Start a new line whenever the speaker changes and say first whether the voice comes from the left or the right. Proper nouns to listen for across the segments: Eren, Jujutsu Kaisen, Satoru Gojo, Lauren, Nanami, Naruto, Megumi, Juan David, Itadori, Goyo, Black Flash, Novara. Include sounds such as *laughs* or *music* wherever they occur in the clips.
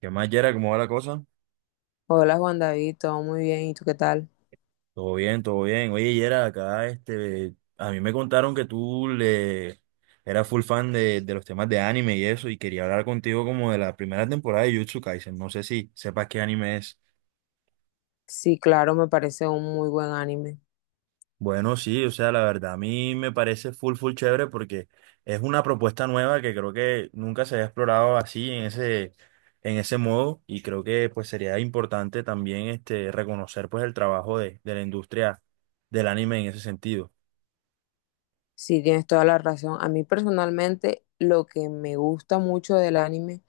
right: ¿Qué más, Yera? ¿Cómo va la cosa?
left: Hola Juan David, todo muy bien, ¿y tú qué tal?
right: Todo bien, todo bien. Oye, Yera, acá este, a mí me contaron que tú le eras full fan de los temas de anime y eso, y quería hablar contigo como de la primera temporada de Jujutsu Kaisen. No sé si sepas qué anime es.
left: Sí, claro, me parece un muy buen anime.
right: Bueno, sí, o sea, la verdad, a mí me parece full, full chévere porque es una propuesta nueva que creo que nunca se había explorado así en en ese modo, y creo que pues sería importante también este, reconocer pues el trabajo de la industria del anime en ese sentido.
left: Sí, tienes toda la razón. A mí personalmente lo que me gusta mucho del anime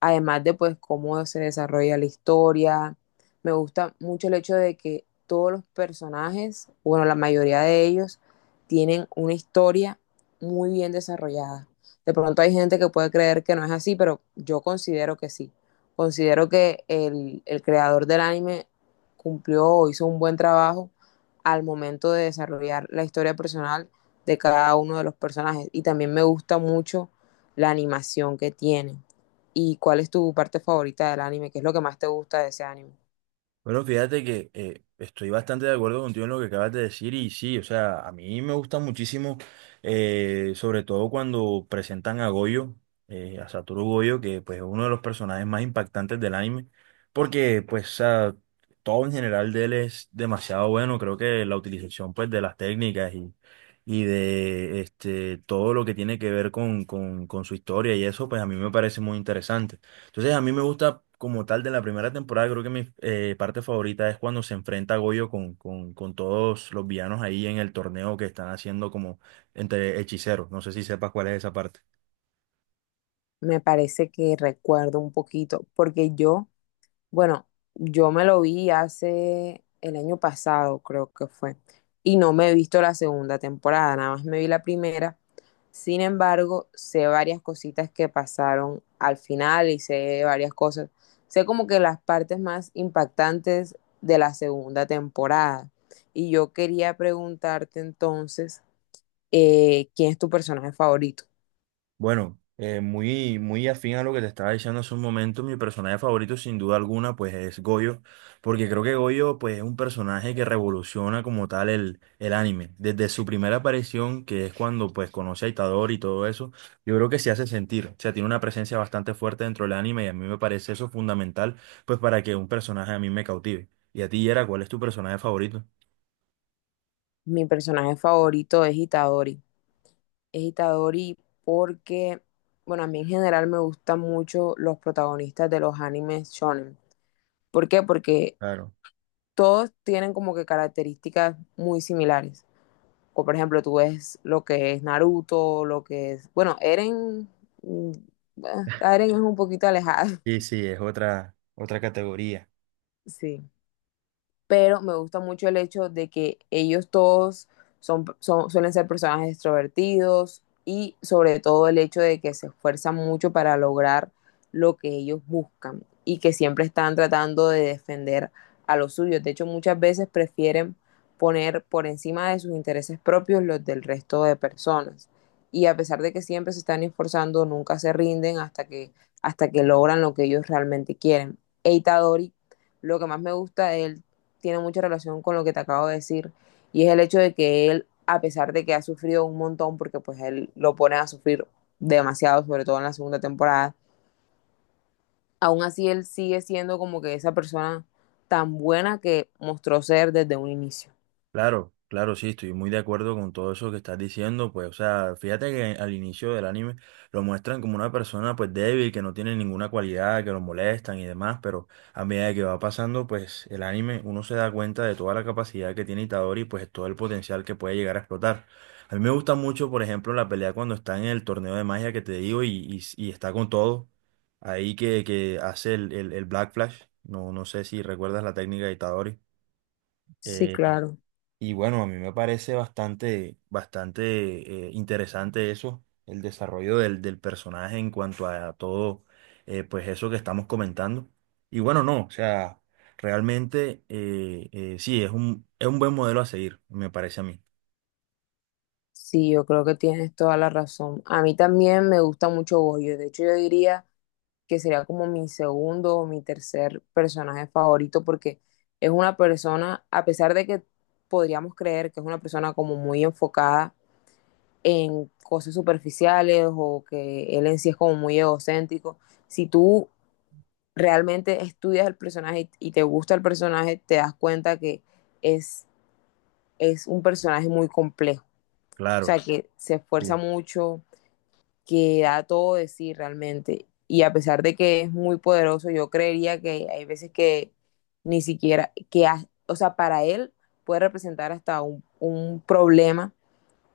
left: además de pues cómo se desarrolla la historia. Me gusta mucho el hecho de que todos los personajes, bueno, la mayoría de ellos, tienen una historia muy bien desarrollada. De pronto hay gente que puede creer que no es así, pero yo considero que sí. Considero que el creador del anime cumplió o hizo un buen trabajo al momento de desarrollar la historia personal de cada uno de los personajes. Y también me gusta mucho la animación que tiene. ¿Y cuál es tu parte favorita del anime? ¿Qué es lo que más te gusta de ese anime?
right: Bueno, fíjate que estoy bastante de acuerdo contigo en lo que acabas de decir y sí, o sea, a mí me gusta muchísimo, sobre todo cuando presentan a Goyo, a Satoru Goyo, que pues es uno de los personajes más impactantes del anime, porque pues o sea, todo en general de él es demasiado bueno, creo que la utilización pues de las técnicas y de este, todo lo que tiene que ver con su historia y eso, pues a mí me parece muy interesante. Entonces, a mí me gusta como tal de la primera temporada, creo que mi parte favorita es cuando se enfrenta a Goyo con todos los villanos ahí en el torneo que están haciendo como entre hechiceros. No sé si sepas cuál es esa parte.
left: Me parece que recuerdo un poquito, porque yo, bueno, yo me lo vi hace el año pasado, creo que fue, y no me he visto la segunda temporada, nada más me vi la primera. Sin embargo, sé varias cositas que pasaron al final y sé varias cosas. Sé como que las partes más impactantes de la segunda temporada. Y yo quería preguntarte entonces ¿quién es tu personaje favorito?
right: Bueno, muy, muy afín a lo que te estaba diciendo hace un momento, mi personaje favorito sin duda alguna pues es Goyo, porque creo que Goyo pues es un personaje que revoluciona como tal el anime. Desde su primera aparición, que es cuando pues conoce a Itadori y todo eso, yo creo que se hace sentir, o sea, tiene una presencia bastante fuerte dentro del anime y a mí me parece eso fundamental pues para que un personaje a mí me cautive. Y a ti, Yera, ¿cuál es tu personaje favorito?
left: Mi personaje favorito es Itadori. Es Itadori porque, bueno, a mí en general me gustan mucho los protagonistas de los animes shonen. ¿Por qué? Porque
right: Claro.
left: todos tienen como que características muy similares. O por ejemplo, tú ves lo que es Naruto, lo que es, bueno, Eren, mm, ah, Eren es un poquito alejado.
right: Sí, sí, es otra, otra categoría.
left: *laughs* Sí, pero me gusta mucho el hecho de que ellos todos son, suelen ser personajes extrovertidos y sobre todo el hecho de que se esfuerzan mucho para lograr lo que ellos buscan y que siempre están tratando de defender a los suyos. De hecho, muchas veces prefieren poner por encima de sus intereses propios los del resto de personas. Y a pesar de que siempre se están esforzando, nunca se rinden hasta que logran lo que ellos realmente quieren. Eita Dori, lo que más me gusta de él tiene mucha relación con lo que te acabo de decir, y es el hecho de que él, a pesar de que ha sufrido un montón, porque pues él lo pone a sufrir demasiado, sobre todo en la segunda temporada, aún así él sigue siendo como que esa persona tan buena que mostró ser desde un inicio.
right: Claro, claro, sí, estoy muy de acuerdo con todo eso que estás diciendo, pues, o sea, fíjate que al inicio del anime lo muestran como una persona, pues, débil, que no tiene ninguna cualidad, que lo molestan y demás, pero a medida que va pasando, pues, el anime, uno se da cuenta de toda la capacidad que tiene Itadori, y, pues, todo el potencial que puede llegar a explotar. A mí me gusta mucho, por ejemplo, la pelea cuando está en el torneo de magia que te digo y está con todo, ahí que hace el Black Flash, no sé si recuerdas la técnica de Itadori.
left: Sí,
right: eh,
left: claro.
right: y bueno, a mí me parece bastante, bastante interesante eso, el desarrollo del personaje en cuanto a todo, pues eso que estamos comentando. Y bueno, no, o sea, realmente sí, es un buen modelo a seguir, me parece a mí.
left: Sí, yo creo que tienes toda la razón. A mí también me gusta mucho Goyo. De hecho, yo diría que sería como mi segundo o mi tercer personaje favorito, porque es una persona, a pesar de que podríamos creer que es una persona como muy enfocada en cosas superficiales o que él en sí es como muy egocéntrico, si tú realmente estudias el personaje y te gusta el personaje, te das cuenta que es, es un personaje muy complejo, o
right: Claro,
left: sea, que se esfuerza
right: sí,
left: mucho, que da todo de sí realmente. Y a pesar de que es muy poderoso, yo creería que hay veces que ni siquiera, o sea, para él puede representar hasta un problema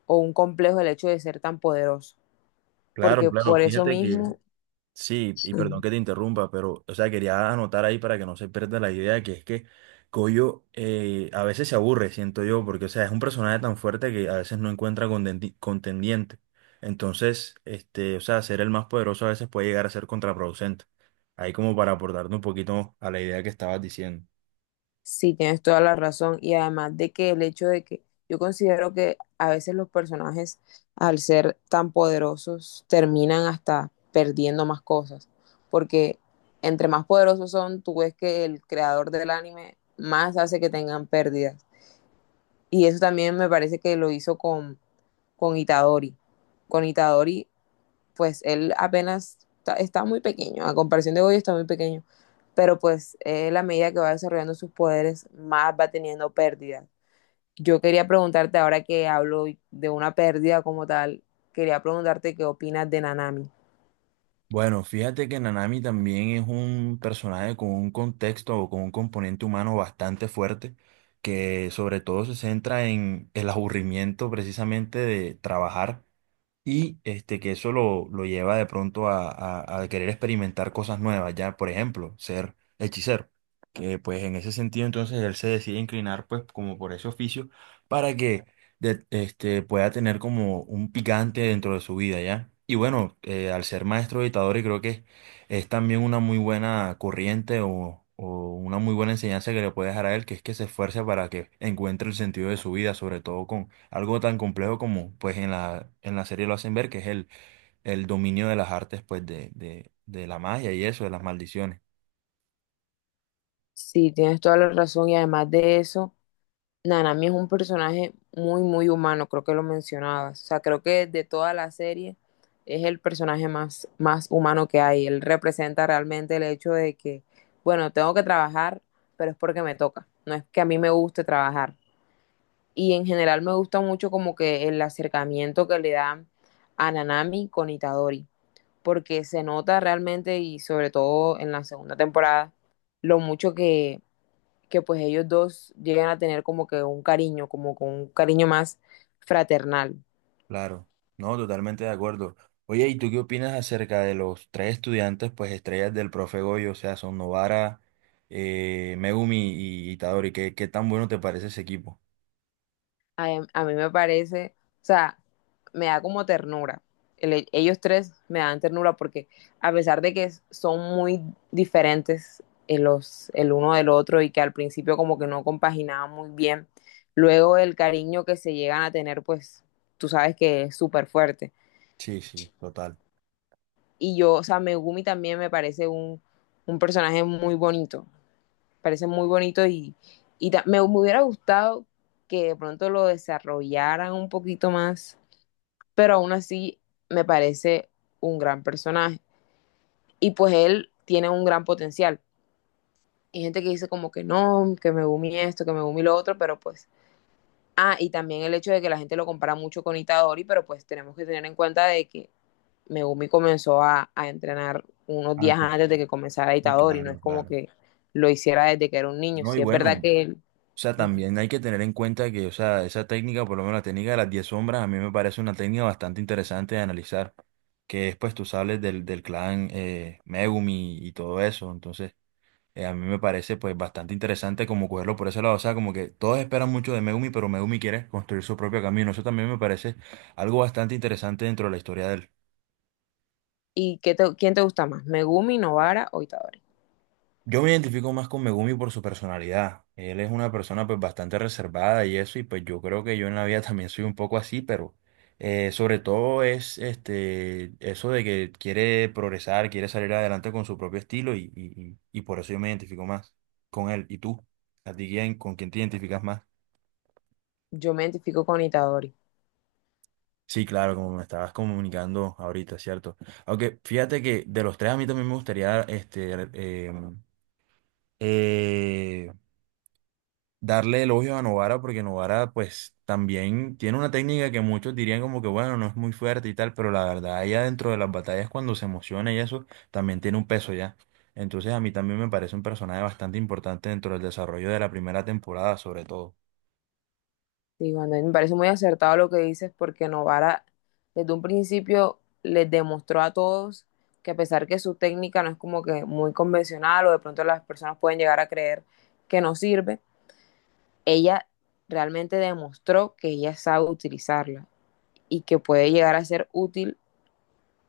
left: o un complejo el hecho de ser tan poderoso,
right: claro,
left: porque
right: claro.
left: por eso
right: Fíjate que
left: mismo.
right: sí, y perdón que te interrumpa, pero, o sea, quería anotar ahí para que no se pierda la idea, que es que Coyo a veces se aburre, siento yo, porque, o sea, es un personaje tan fuerte que a veces no encuentra contendiente. Entonces, este, o sea, ser el más poderoso a veces puede llegar a ser contraproducente. Ahí como para aportarte un poquito a la idea que estabas diciendo.
left: Sí, tienes toda la razón. Y además de que el hecho de que yo considero que a veces los personajes, al ser tan poderosos, terminan hasta perdiendo más cosas. Porque entre más poderosos son, tú ves que el creador del anime más hace que tengan pérdidas. Y eso también me parece que lo hizo con Itadori. Con Itadori pues él apenas está muy pequeño, a comparación de Goyo está muy pequeño, pero pues él a medida que va desarrollando sus poderes, más va teniendo pérdidas. Yo quería preguntarte, ahora que hablo de una pérdida como tal, quería preguntarte qué opinas de Nanami.
right: Bueno, fíjate que Nanami también es un personaje con un contexto o con un componente humano bastante fuerte, que sobre todo se centra en el aburrimiento precisamente de trabajar. Y este, que eso lo lleva de pronto a querer experimentar cosas nuevas, ya, por ejemplo, ser hechicero. Que pues en ese sentido entonces él se decide inclinar pues como por ese oficio para que este, pueda tener como un picante dentro de su vida, ya. Y bueno, al ser maestro editador y creo que es también una muy buena corriente o una muy buena enseñanza que le puede dejar a él, que es que se esfuerce para que encuentre el sentido de su vida, sobre todo con algo tan complejo como pues en la serie lo hacen ver, que es el dominio de las artes, pues de la magia y eso, de las maldiciones.
left: Sí, tienes toda la razón, y además de eso, Nanami es un personaje muy humano, creo que lo mencionabas. O sea, creo que de toda la serie es el personaje más, más humano que hay. Él representa realmente el hecho de que, bueno, tengo que trabajar, pero es porque me toca. No es que a mí me guste trabajar. Y en general me gusta mucho como que el acercamiento que le dan a Nanami con Itadori, porque se nota realmente y sobre todo en la segunda temporada lo mucho que pues ellos dos llegan a tener como que un cariño, como con un cariño más fraternal.
right: Claro, no, totalmente de acuerdo. Oye, ¿y tú qué opinas acerca de los tres estudiantes, pues estrellas del profe Goyo? O sea, son Novara, Megumi y Itadori. ¿Qué, qué tan bueno te parece ese equipo?
left: A mí me parece, o sea, me da como ternura. Ellos tres me dan ternura porque a pesar de que son muy diferentes en los, el uno del otro y que al principio como que no compaginaban muy bien, luego el cariño que se llegan a tener, pues tú sabes que es súper fuerte.
right: Sí, sí, total.
left: Y yo, o sea, Megumi también me parece un personaje muy bonito. Parece muy bonito y, hubiera gustado que de pronto lo desarrollaran un poquito más, pero aún así me parece un gran personaje. Y pues él tiene un gran potencial. Hay gente que dice como que no, que me gumi esto, que me gumi lo otro, pero pues... Ah, y también el hecho de que la gente lo compara mucho con Itadori, pero pues tenemos que tener en cuenta de que Megumi comenzó entrenar unos días
right: Antes.
left: antes de que comenzara
right: Sí,
left: Itadori, no es
right: claro,
left: como
right: claro.
left: que lo hiciera desde que era un niño.
right: No,
left: Si
right: y
left: sí es
right: bueno,
left: verdad
right: o
left: que él...
right: sea,
left: Uh -huh.
right: también hay que tener en cuenta que, o sea, esa técnica, por lo menos la técnica de las 10 sombras, a mí me parece una técnica bastante interesante de analizar, que es, pues, tú sabes del clan Megumi y todo eso, entonces, a mí me parece, pues, bastante interesante como cogerlo por ese lado, o sea, como que todos esperan mucho de Megumi, pero Megumi quiere construir su propio camino, eso también me parece algo bastante interesante dentro de la historia de él.
left: ¿Y qué quién te gusta más? ¿Megumi, Novara o Itadori?
right: Yo me identifico más con Megumi por su personalidad. Él es una persona pues bastante reservada y eso, y pues yo creo que yo en la vida *laughs* también soy un poco así, pero sobre todo es este eso de que quiere progresar, quiere salir adelante con su propio estilo y por eso yo me identifico más con él. ¿Y tú? ¿A ti quién, con quién te identificas más?
left: Yo me identifico con Itadori.
right: Sí, claro, como me estabas comunicando ahorita, ¿cierto? Aunque fíjate que de los tres a mí también me gustaría este, em, eh, darle elogios a Novara porque Novara pues también tiene una técnica que muchos dirían como que bueno, no es muy fuerte y tal, pero la verdad ella dentro de las batallas cuando se emociona y eso también tiene un peso ya. Entonces a mí también me parece un personaje bastante importante dentro del desarrollo de la primera temporada sobre todo.
left: Y cuando... me parece muy acertado lo que dices, porque Novara desde un principio les demostró a todos que a pesar que su técnica no es como que muy convencional o de pronto las personas pueden llegar a creer que no sirve, ella realmente demostró que ella sabe utilizarla y que puede llegar a ser útil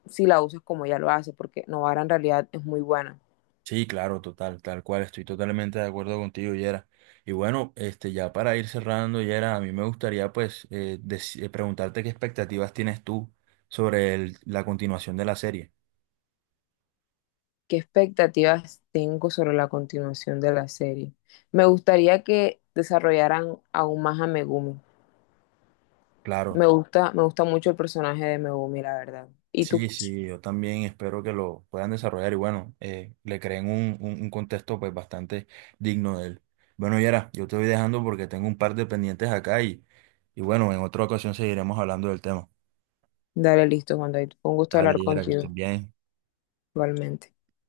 left: si la usas como ella lo hace, porque Novara en realidad es muy buena.
right: Sí, claro, total, tal cual, estoy totalmente de acuerdo contigo, Yera. Y bueno, este, ya para ir cerrando, Yera, a mí me gustaría pues preguntarte qué expectativas tienes tú sobre la continuación de la serie.
left: ¿Qué expectativas tengo sobre la continuación de la serie? Me gustaría que desarrollaran aún más a Megumi.
right: Claro.
left: Me gusta mucho el personaje de Megumi, la verdad. Y tú,
right: Sí, sí, yo también espero que lo puedan desarrollar y bueno, le creen un contexto pues bastante digno de él. Bueno, Yera, yo te voy dejando porque tengo un par de pendientes acá y bueno, en otra ocasión seguiremos hablando del tema.
left: dale, listo, Juan David. Fue un gusto
right: Dale,
left: hablar
right: Yera, que
left: contigo,
right: estén bien.
left: igualmente.